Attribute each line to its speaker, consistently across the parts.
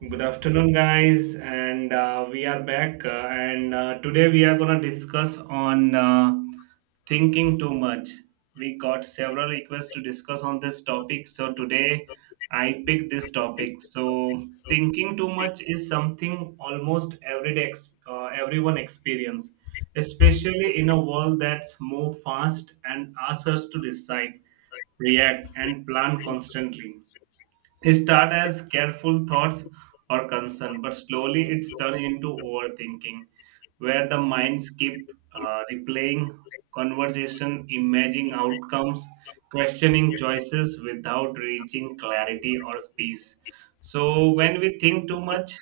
Speaker 1: Good afternoon, guys, and we are back. And Today we are gonna discuss on thinking too much. We got several requests to discuss on this topic, so today I picked this topic. So thinking too much is something almost everyday everyone experience, especially in a world that's move fast and asks us to decide, react, and plan constantly, it start as careful thoughts or concern, but slowly it's turned into overthinking, where the minds keep replaying conversation, imagining outcomes, questioning choices without reaching clarity or peace. So when we think too much,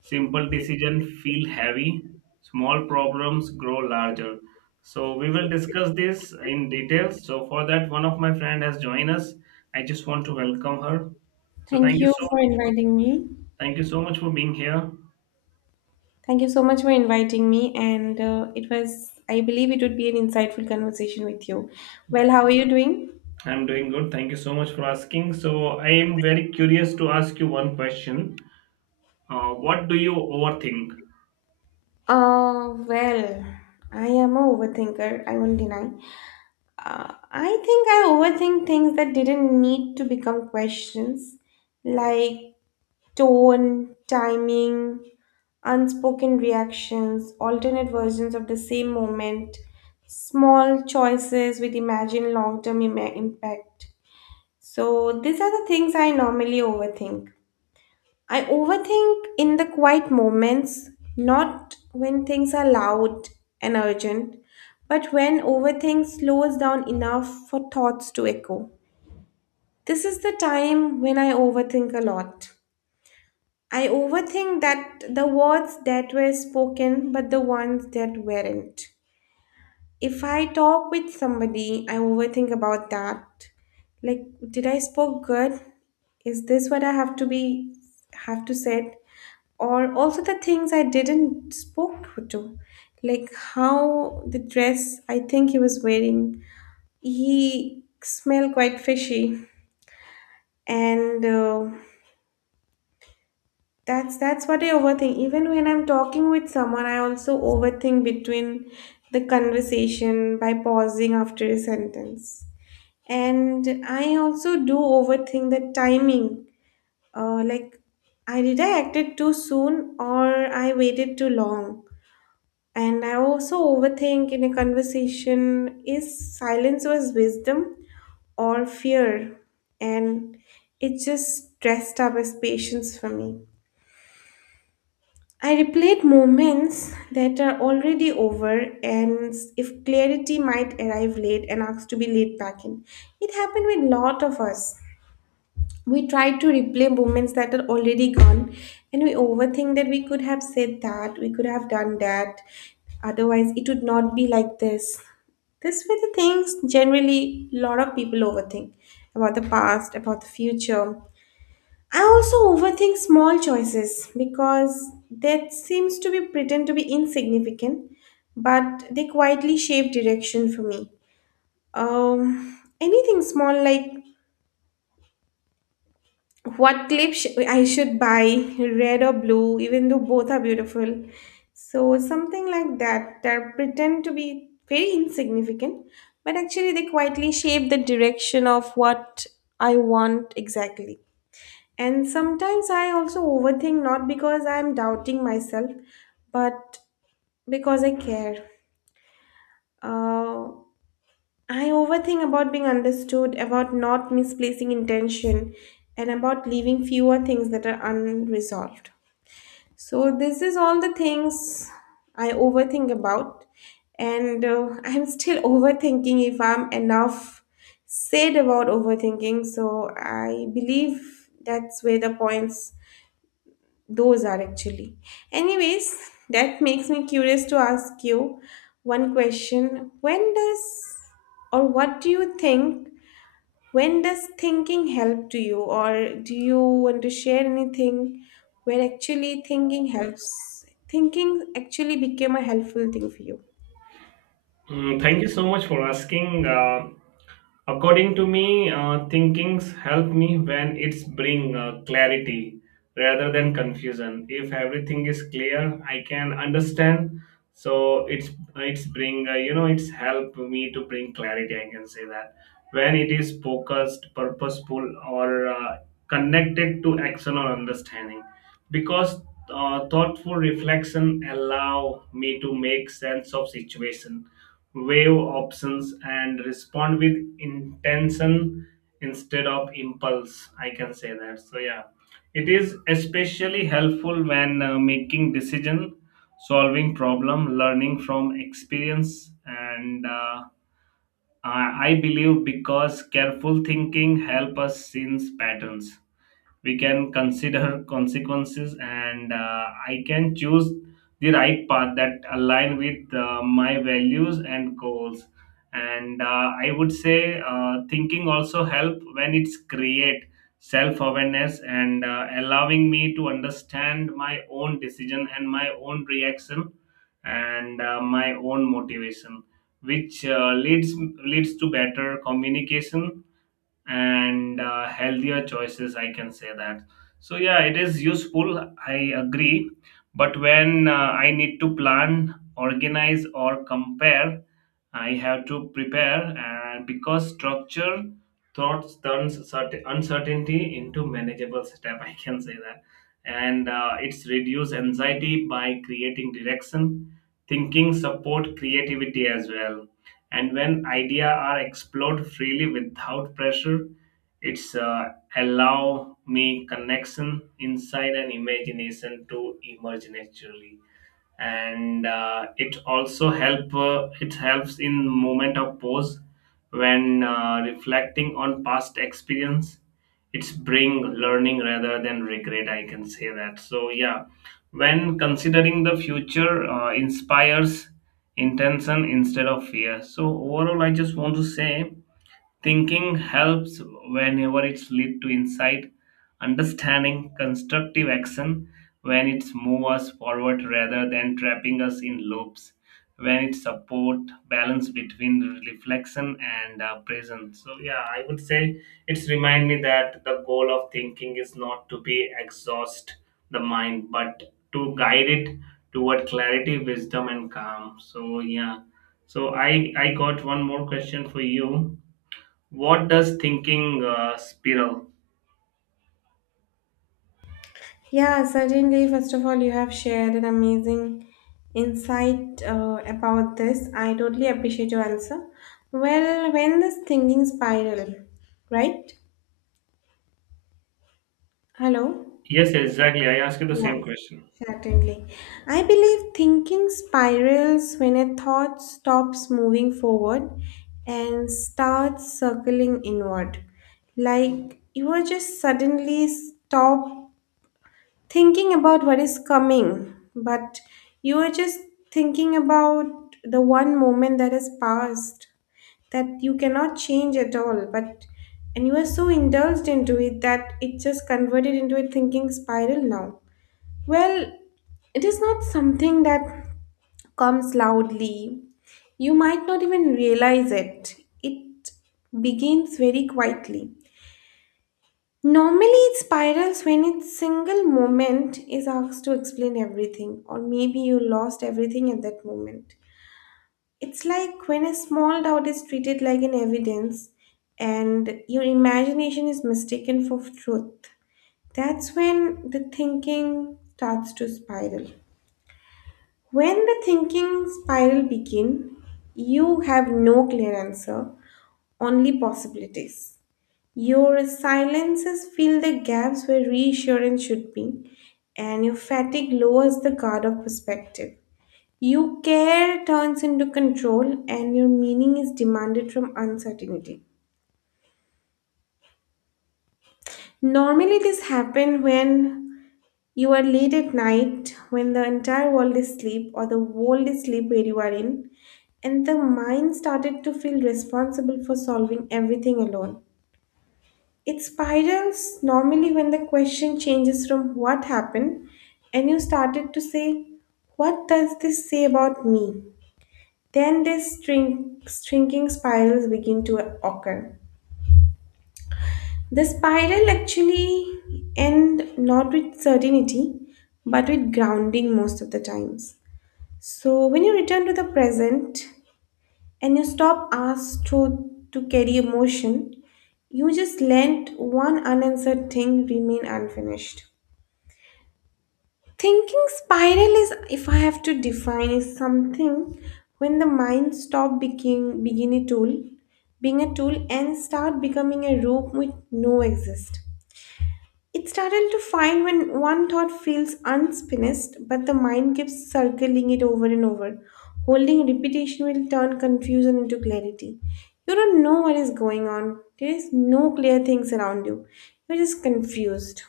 Speaker 1: simple decision feel heavy, small problems grow larger. So we will discuss this in details. So for that, one of my friend has joined us. I just want to welcome her. So
Speaker 2: Thank
Speaker 1: thank you
Speaker 2: you
Speaker 1: so
Speaker 2: for
Speaker 1: much. For,
Speaker 2: inviting me.
Speaker 1: thank you so much for being here.
Speaker 2: Thank you so much for inviting me. And it was, I believe it would be an insightful conversation with you. Well, how are you doing?
Speaker 1: I'm doing good. Thank you so much for asking. So I am very curious to ask you one question. What do you overthink?
Speaker 2: Uh, well, I am a overthinker, I won't deny. I think I overthink things that didn't need to become questions, like tone, timing, unspoken reactions, alternate versions of the same moment, small choices with imagined long term impact. So, these are the things I normally overthink. I overthink in the quiet moments, not when things are loud and urgent, but when overthink slows down enough for thoughts to echo. This is the time when I overthink a lot. I overthink that the words that were spoken, but the ones that weren't. If I talk with somebody, I overthink about that. Like, did I spoke good? Is this what I have to be have to say? Or also the things I didn't spoke to, like how the dress I think he was wearing, he smelled quite fishy, and that's what I overthink. Even when I'm talking with someone, I also overthink between the conversation by pausing after a sentence. And I also do overthink the timing. Like, I did I acted too soon or I waited too long. And I also overthink in a conversation is silence was wisdom or fear. And it just dressed up as patience for me. I replayed moments that are already over, and if clarity might arrive late and asked to be laid back in. It happened with lot of us. We try to replay moments that are already gone, and we overthink that we could have said that, we could have done that, otherwise, it would not be like this. These were the things generally a lot of people overthink about the past, about the future. I also overthink small choices because that seems to be pretend to be insignificant, but they quietly shape direction for me. Anything small like what clip I should buy, red or blue, even though both are beautiful. So something like that that pretend to be very insignificant, but actually they quietly shape the direction of what I want exactly. And sometimes I also overthink not because I'm doubting myself, but because I care. Uh, I overthink about being understood, about not misplacing intention, and about leaving fewer things that are unresolved. So, this is all the things I overthink about, and I'm still overthinking if I'm enough said about overthinking. So, I believe that's where the points Those are actually. Anyways, that makes me curious to ask you one question. When does or what do you think? When does thinking help to you, or do you want to share anything where actually thinking helps? Thinking actually became a helpful thing for you.
Speaker 1: Mm, thank you so much for asking. According to me, thinkings help me when it's bring clarity rather than confusion. If everything is clear, I can understand. So it's bring uh, it's help me to bring clarity. I can say that when it is focused, purposeful, or connected to action or understanding, because thoughtful reflection allow me to make sense of situation, wave options and respond with intention instead of impulse, I can say that. So yeah, it is especially helpful when making decision, solving problem, learning from experience, and i I believe because careful thinking help us sense patterns, we can consider consequences, and I can choose the right path that align with my values and goals. And I would say thinking also help when it's create self awareness, and allowing me to understand my own decision and my own reaction and my own motivation, which leads to better communication and healthier choices, I can say that. So yeah, it is useful, I agree. But when I need to plan, organize or compare, I have to prepare, and because structure thoughts turns certain uncertainty into manageable step. I can say that, and it's reduce anxiety by creating direction. Thinking support creativity as well, and when idea are explored freely without pressure, it's allow me connection inside and imagination to emerge naturally, and it helps in moment of pause when reflecting on past experience, it's bring learning rather than regret, I can say that. So yeah, when considering the future, inspires intention instead of fear. So overall, I just want to say thinking helps whenever it's lead to insight, understanding, constructive action, when it's move us forward rather than trapping us in loops, when it support balance between reflection and presence. So yeah, I would say it's remind me that the goal of thinking is not to be exhaust the mind, but to guide it toward clarity, wisdom, and calm. So yeah. So I got one more question for you, what does thinking spiral?
Speaker 2: Yeah, certainly. First of all, you have shared an amazing insight about this. I totally appreciate your answer. Well, when this thinking spiral, right? Hello?
Speaker 1: Yes, exactly. I asked you the
Speaker 2: Yeah,
Speaker 1: same question.
Speaker 2: certainly. I believe thinking spirals when a thought stops moving forward and starts circling inward. Like you are just suddenly stop thinking about what is coming, but you are just thinking about the one moment that has passed that you cannot change at all. But and you are so indulged into it that it just converted into a thinking spiral now. Well, it is not something that comes loudly. You might not even realize it. It begins very quietly. Normally, it spirals when a single moment is asked to explain everything, or maybe you lost everything at that moment. It's like when a small doubt is treated like an evidence and your imagination is mistaken for truth. That's when the thinking starts to spiral. When the thinking spiral begin, you have no clear answer, only possibilities. Your silences fill the gaps where reassurance should be, and your fatigue lowers the guard of perspective. Your care turns into control, and your meaning is demanded from uncertainty. Normally, this happens when you are late at night, when the entire world is asleep, or the world is asleep where you are in, and the mind started to feel responsible for solving everything alone. It spirals normally when the question changes from what happened and you started to say, what does this say about me? Then this string, shrinking spirals begin to occur. The spiral actually end not with certainty but with grounding most of the times. So when you return to the present and you stop asked to carry emotion, you just let one unanswered thing remain unfinished. Thinking spiral is, if I have to define, is something when the mind stop being begin a tool, being a tool, and start becoming a rope with no exist. It's startled to find when one thought feels unspinnest, but the mind keeps circling it over and over. Holding repetition will turn confusion into clarity. You don't know what is going on. There is no clear things around you. You're just confused.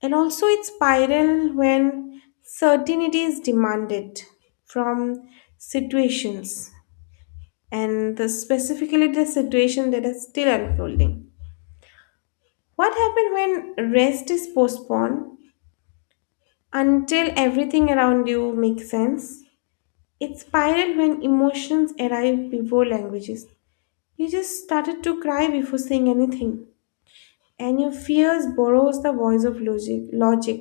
Speaker 2: And also, it's spiral when certainty is demanded from situations, and the, specifically the situation that is still unfolding. What happens when rest is postponed until everything around you makes sense? It spiral when emotions arrive before languages. You just started to cry before saying anything, and your fears borrows the voice of logic. Logic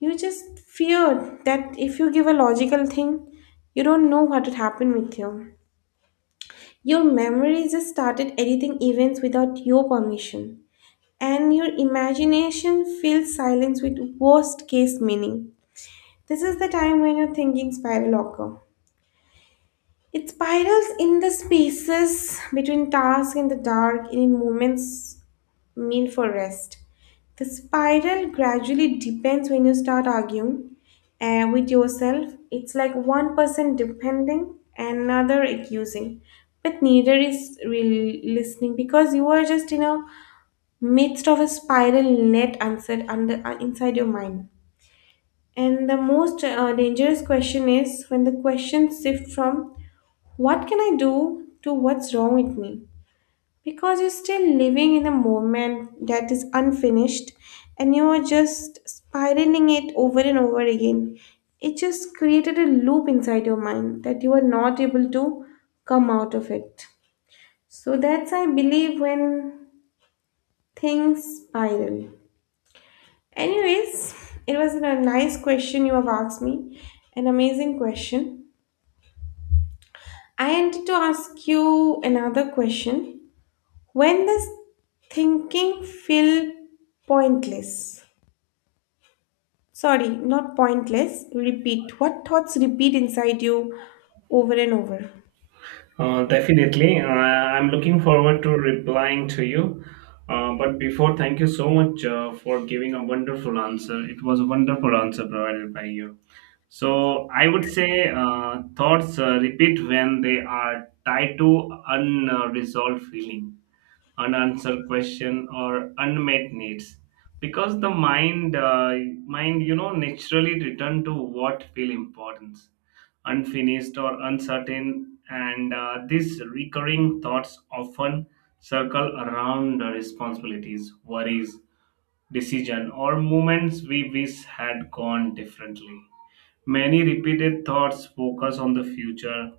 Speaker 2: You just fear that if you give a logical thing, you don't know what would happen with you. Your memory just started editing events without your permission, and your imagination fills silence with worst case meaning. This is the time when your thinking spiral occur. It spirals in the spaces between tasks in the dark, in moments mean for rest. The spiral gradually depends when you start arguing with yourself. It's like one person depending, and another accusing, but neither is really listening because you are just in a midst of a spiral net answered under inside your mind. And the most dangerous question is when the question shifts from what can I do to what's wrong with me. Because you're still living in a moment that is unfinished and you are just spiraling it over and over again. It just created a loop inside your mind that you are not able to come out of it. So that's, I believe, when things spiral. Anyways, it was a nice question you have asked me, an amazing question. I wanted to ask you another question. When does thinking feel pointless? Sorry, not pointless. Repeat. What thoughts repeat inside you over and over?
Speaker 1: Definitely. I'm looking forward to replying to you. But before, thank you so much for giving a wonderful answer. It was a wonderful answer provided by you. So I would say thoughts repeat when they are tied to unresolved feeling, unanswered question or unmet needs, because the mind naturally return to what feel important, unfinished or uncertain, and these recurring thoughts often circle around the responsibilities, worries, decision or moments we wish had gone differently. Many repeated thoughts focus on the future,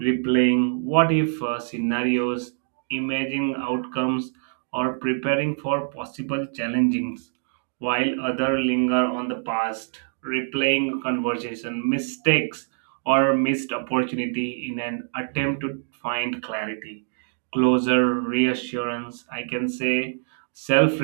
Speaker 1: replaying what if scenarios, imagining outcomes, or preparing for possible challenges, while others linger on the past, replaying conversation, mistakes, or missed opportunity in an attempt to find clarity, closer reassurance. I can say self